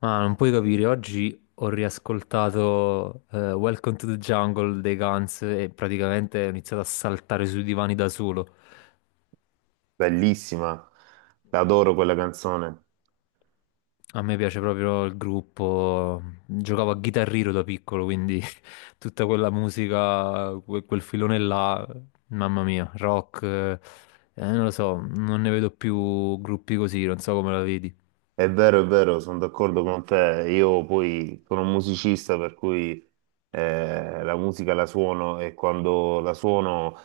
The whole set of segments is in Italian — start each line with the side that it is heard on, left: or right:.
left: Ma non puoi capire, oggi ho riascoltato Welcome to the Jungle dei Guns e praticamente ho iniziato a saltare sui divani da solo.
right: Bellissima, adoro quella canzone.
left: A me piace proprio il gruppo, giocavo a Guitar Hero da piccolo, quindi tutta quella musica, quel filone là, mamma mia, rock, non lo so, non ne vedo più gruppi così, non so come la vedi.
right: È vero, sono d'accordo con te. Io poi sono un musicista, per cui la musica la suono e quando la suono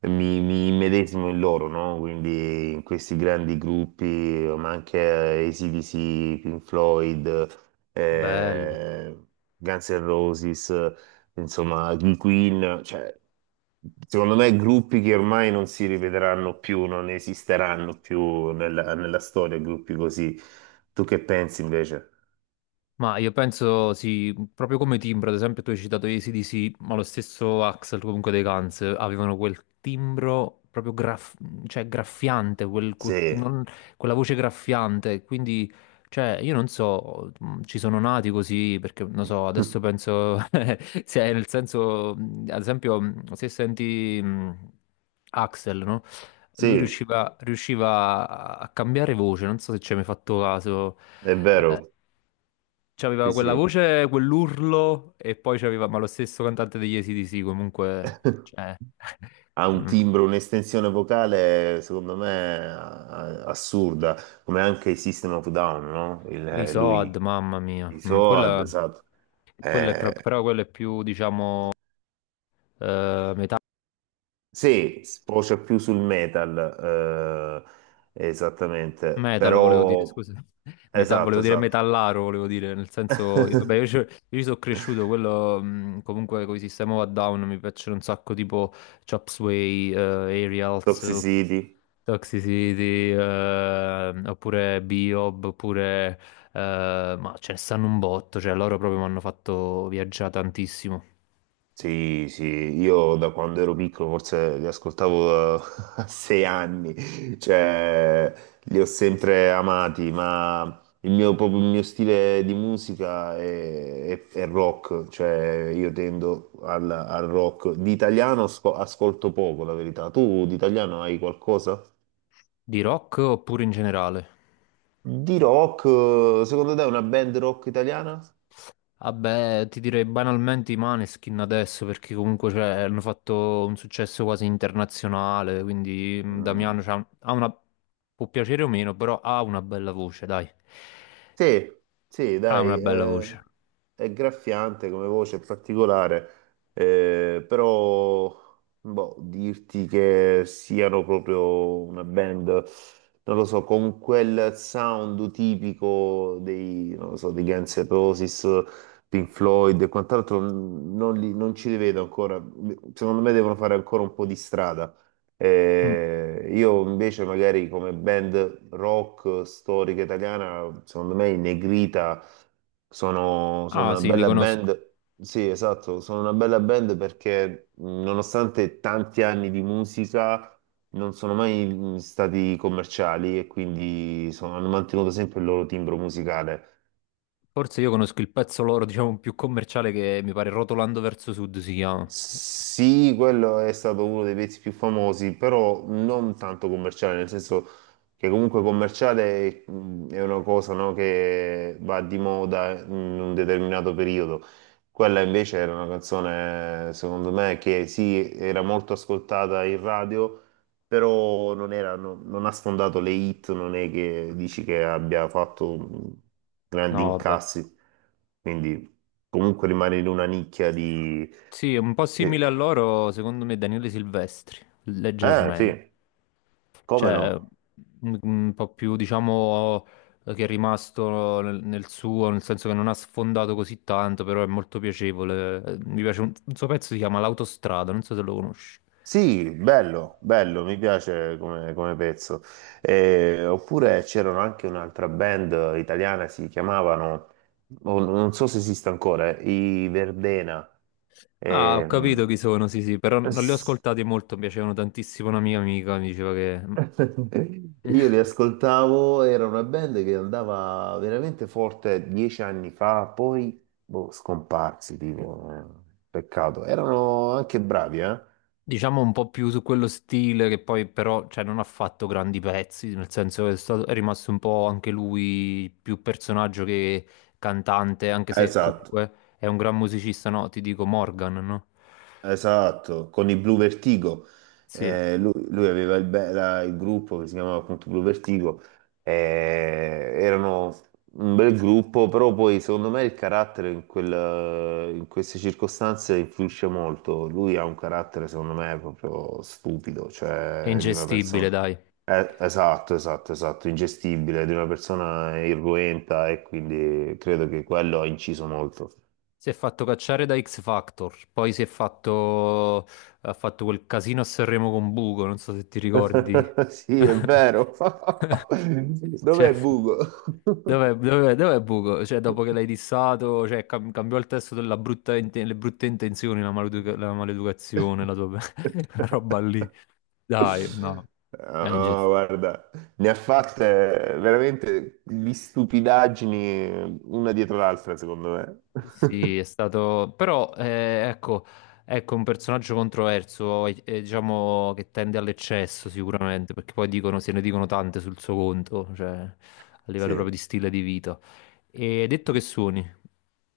right: mi immedesimo in loro, no? Quindi in questi grandi gruppi, ma anche AC/DC, Pink Floyd,
left: Bello.
right: eh, Guns N' Roses, insomma, King Queen, cioè, secondo me gruppi che ormai non si rivedranno più, non esisteranno più nella storia, gruppi così. Tu che pensi invece?
left: Ma io penso, sì, proprio come timbro, ad esempio tu hai citato gli AC/DC, ma lo stesso Axl comunque dei Guns avevano quel timbro proprio cioè, graffiante,
right: Sì,
left: quella voce graffiante, quindi cioè, io non so, ci sono nati così, perché non so, adesso penso, se nel senso, ad esempio, se senti Axl, no? Lui
right: sì,
left: riusciva, riusciva a cambiare voce, non so se ci hai mai fatto caso.
right: è
left: eh,
right: vero, sì,
left: C'aveva quella
right: sì.
left: voce, quell'urlo e poi c'aveva, ma lo stesso cantante degli AC/DC comunque, cioè,
right: Ha un
left: mm,
right: timbro, un'estensione vocale, secondo me, assurda, come anche i System of Down, no?
left: i Soad,
right: Lui,
left: mamma mia,
right: i
left: mm,
right: Soad,
left: quella,
right: esatto. Eh,
left: però quella è più, diciamo, metallica.
right: Sì, sfocia più sul metal, esattamente,
left: Metal volevo dire,
right: però
left: scusa,
right: esatto,
left: volevo dire
right: esatto.
left: metallaro, volevo dire, nel senso, io, vabbè, io, io ci sono cresciuto, quello comunque con i System of a Down mi piacciono un sacco, tipo Chop Sway, Aerials,
right: Toxicity,
left: Toxicity, oppure Biob, oppure, ma ce ne stanno un botto, cioè loro proprio mi hanno fatto viaggiare tantissimo.
right: sì, sì, io da quando ero piccolo forse li ascoltavo a 6 anni, cioè li ho sempre amati, ma il mio, proprio il mio stile di musica è, è rock, cioè io tendo al rock. Di italiano ascolto poco, la verità. Tu di italiano hai qualcosa?
left: Di rock oppure in generale?
right: Di rock, secondo te è una band rock italiana?
left: Vabbè, ti direi banalmente i Maneskin adesso perché comunque cioè, hanno fatto un successo quasi internazionale, quindi Damiano
right: Mm.
left: ha una... può piacere o meno, però ha una bella voce, dai.
right: Sì, sì,
left: Ha una
right: dai,
left: bella voce.
right: è graffiante come voce, è particolare, però boh, dirti che siano proprio una band, non lo so, con quel sound tipico dei, non lo so, dei Guns N' Roses, Pink Floyd e quant'altro, non, non ci li vedo ancora, secondo me devono fare ancora un po' di strada.
left: Mm.
right: Io invece magari come band rock storica italiana, secondo me i Negrita sono
left: Ah
right: una
left: sì, li
right: bella
left: conosco.
right: band. Sì, esatto, sono una bella band perché nonostante tanti anni di musica non sono mai stati commerciali e quindi hanno mantenuto sempre il loro timbro musicale.
left: Forse io conosco il pezzo loro, diciamo, più commerciale, che mi pare Rotolando verso Sud si chiama.
right: Sì, quello è stato uno dei pezzi più famosi, però non tanto commerciale, nel senso che comunque commerciale è una cosa, no, che va di moda in un determinato periodo. Quella invece era una canzone, secondo me, che sì, era molto ascoltata in radio, però non era, non ha sfondato le hit, non è che dici che abbia fatto grandi
left: No, vabbè.
right: incassi, quindi comunque rimane in una nicchia di.
left: Sì, è un po'
right: Eh,
left: simile a loro, secondo me, Daniele Silvestri,
right: eh,
left: leggermente.
right: sì, come
left: Cioè,
right: no?
left: un po' più, diciamo, che è rimasto nel, nel suo, nel senso che non ha sfondato così tanto, però è molto piacevole. Mi piace un suo pezzo, si chiama L'autostrada, non so se lo conosci.
right: Sì, bello, bello, mi piace come pezzo. Oppure c'erano anche un'altra band italiana, si chiamavano, o non so se esiste ancora, i Verdena.
left: Ah, ho
right: Ehm,
left: capito chi sono, sì, sì, però non li ho
right: s-
left: ascoltati molto, mi piacevano tantissimo. Una mia amica mi diceva che
right: Io li ascoltavo, era una band che andava veramente forte 10 anni fa, poi boh, scomparsi, tipo, peccato. Erano anche bravi, eh?
left: diciamo un po' più su quello stile, che poi però cioè, non ha fatto grandi pezzi, nel senso che è rimasto un po' anche lui più personaggio che cantante, anche se
right: Esatto,
left: comunque è un gran musicista, no? Ti dico Morgan, no?
right: esatto, con i Blue Vertigo.
left: Sì,
right: Lui aveva il, il gruppo che si chiamava appunto Blue Vertigo. Eh, Erano un bel gruppo, però poi secondo me il carattere in, in queste circostanze influisce molto. Lui ha un carattere, secondo me, proprio stupido,
left: è
right: cioè di una
left: ingestibile,
right: persona.
left: dai.
right: Esatto, esatto, esatto, ingestibile, di una persona irruenta e quindi credo che quello ha inciso molto.
left: Si è fatto cacciare da X Factor, poi si è fatto... ha fatto quel casino a Sanremo con Bugo, non so se ti ricordi.
right: Sì, è vero.
left: Cioè...
right: Dov'è Bugo?
left: Dov'è il buco? Cioè, dopo che l'hai dissato, cioè, cambiò il testo della le brutte intenzioni, la la maleducazione, la tua la roba lì. Dai, no. Dai, inge-
right: No, guarda, ne ha fatte veramente di stupidaggini una dietro l'altra, secondo me.
left: sì, è stato... Però, ecco, ecco, un personaggio controverso, diciamo, che tende all'eccesso sicuramente, perché poi dicono, se ne dicono tante sul suo conto, cioè, a livello proprio
right: Sì.
left: di stile di vita. E hai detto che suoni?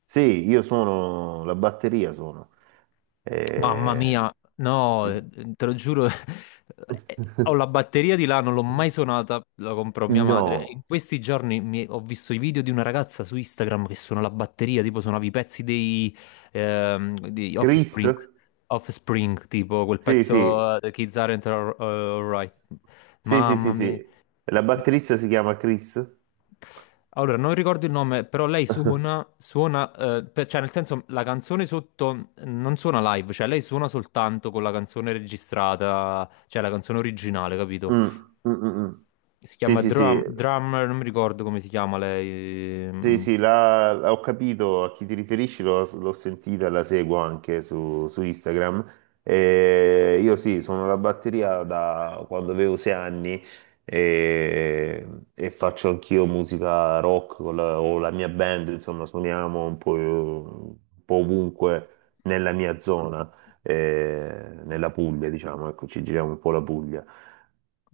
right: Sì, io sono la batteria, sono.
left: Mamma
right: Eh,
left: mia, no, te lo giuro, ho la batteria di là, non l'ho mai suonata, la comprò mia madre. E in
right: No,
left: questi giorni ho visto i video di una ragazza su Instagram che suona la batteria, tipo suonava i pezzi dei, di
right: Chris?
left: Offspring, Offspring, tipo quel
right: Sì,
left: pezzo
right: sì,
left: The Kids Aren't Alright.
right: S- Sì, sì, sì,
left: Mamma mia.
right: sì. La batterista si chiama Chris.
left: Allora, non ricordo il nome, però lei suona, suona, cioè nel senso la canzone sotto non suona live, cioè lei suona soltanto con la canzone registrata, cioè la canzone originale,
right: Mm,
left: capito?
right: mm, mm, mm.
left: Si
right: Sì,
left: chiama
right: sì,
left: Drum,
right: sì.
left: Drummer, non mi ricordo come si chiama lei.
right: Sì,
left: Mm.
right: sì, ho capito a chi ti riferisci, l'ho sentita, la seguo anche su Instagram. E io sì, sono la batteria da quando avevo 6 anni e, e faccio anch'io musica rock con o la mia band, insomma, suoniamo un po' ovunque nella mia zona, nella Puglia, diciamo, ecco, ci giriamo un po' la Puglia.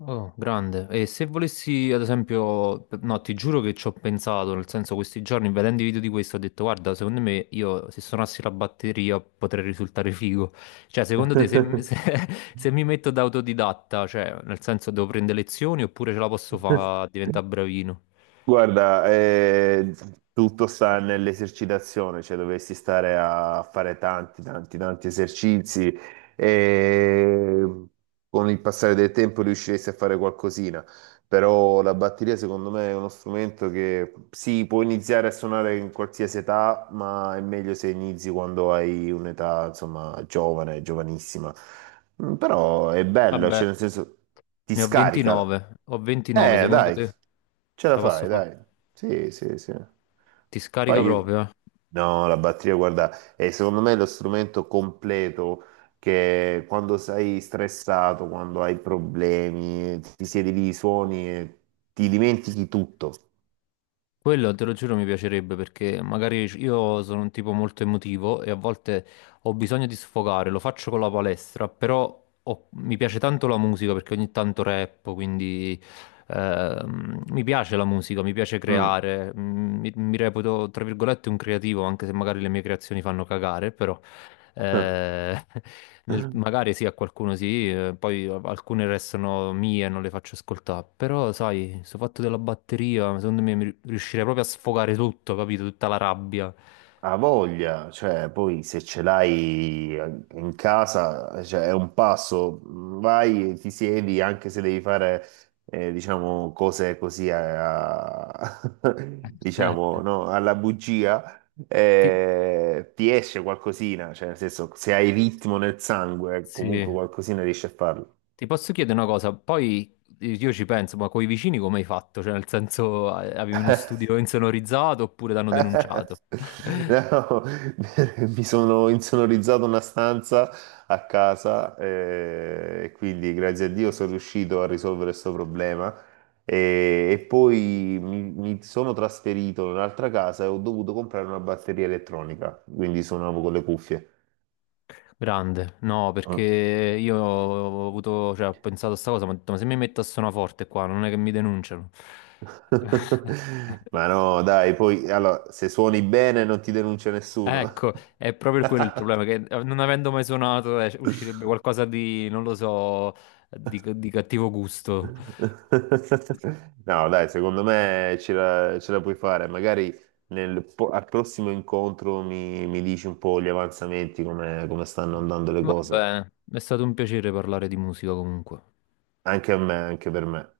left: Oh, grande. E se volessi, ad esempio, no, ti giuro che ci ho pensato, nel senso questi giorni vedendo i video di questo ho detto, guarda, secondo me io se suonassi la batteria potrei risultare figo. Cioè, secondo te se, se mi metto da autodidatta, cioè, nel senso devo prendere lezioni oppure ce la posso fare a diventare bravino?
right: Guarda, tutto sta nell'esercitazione, cioè dovresti stare a fare tanti, tanti, tanti esercizi e con il passare del tempo riusciresti a fare qualcosina, però la batteria secondo me è uno strumento che sì, può iniziare a suonare in qualsiasi età, ma è meglio se inizi quando hai un'età, insomma, giovane, giovanissima. Però è bello,
left: Vabbè,
right: cioè nel senso ti
left: ne ho
right: scarica.
left: 29, ho 29, secondo
right: Dai.
left: te
right: Ce
left: ce
right: la
left: la posso
right: fai,
left: fare?
right: dai. Sì, sì, sì.
left: Ti scarica
right: Poi io-
left: proprio, eh?
right: No, la batteria, guarda, è secondo me lo strumento completo che quando sei stressato, quando hai problemi, ti siedi lì, suoni e ti dimentichi tutto.
left: Quello te lo giuro mi piacerebbe perché magari io sono un tipo molto emotivo e a volte ho bisogno di sfogare, lo faccio con la palestra, però mi piace tanto la musica perché ogni tanto rappo, quindi mi piace la musica, mi piace
right: Mm.
left: creare, mm, mi reputo tra virgolette un creativo anche se magari le mie creazioni fanno cagare, però eh, magari sì, a qualcuno sì, poi alcune restano mie e non le faccio ascoltare. Però, sai, questo fatto della batteria, secondo me riuscirei proprio a sfogare tutto, capito? Tutta la rabbia.
right: Ha voglia, cioè poi se ce l'hai in casa, cioè, è un passo, vai, ti siedi, anche se devi fare, diciamo, cose così,
left: Eh,
right: diciamo, no, alla bugia,
left: ti,
right: ti esce qualcosina, cioè nel senso, se hai ritmo nel sangue,
left: sì.
right: comunque qualcosina riesci a farlo.
left: Ti posso chiedere una cosa? Poi io ci penso, ma coi vicini come hai fatto? Cioè, nel senso, avevi uno studio insonorizzato oppure t'hanno denunciato?
right: No, mi sono insonorizzato una stanza a casa e quindi grazie a Dio sono riuscito a risolvere questo problema e poi mi sono trasferito in un'altra casa e ho dovuto comprare una batteria elettronica, quindi suonavo con le cuffie.
left: Grande, no, perché
right: Mm.
left: io ho avuto, cioè, ho pensato a sta cosa, ma ho detto, ma se mi metto a suonaforte qua, non è che mi denunciano.
right: Ma no, dai, poi allora, se suoni bene non ti denuncia nessuno.
left: Ecco, è proprio quello il problema, che non avendo mai suonato, uscirebbe qualcosa di, non lo so, di cattivo gusto.
right: No, dai, secondo me ce la puoi fare. Magari al prossimo incontro mi dici un po' gli avanzamenti, come stanno andando le
left: Va
right: cose.
left: bene, è stato un piacere parlare di musica comunque.
right: Anche a me, anche per me.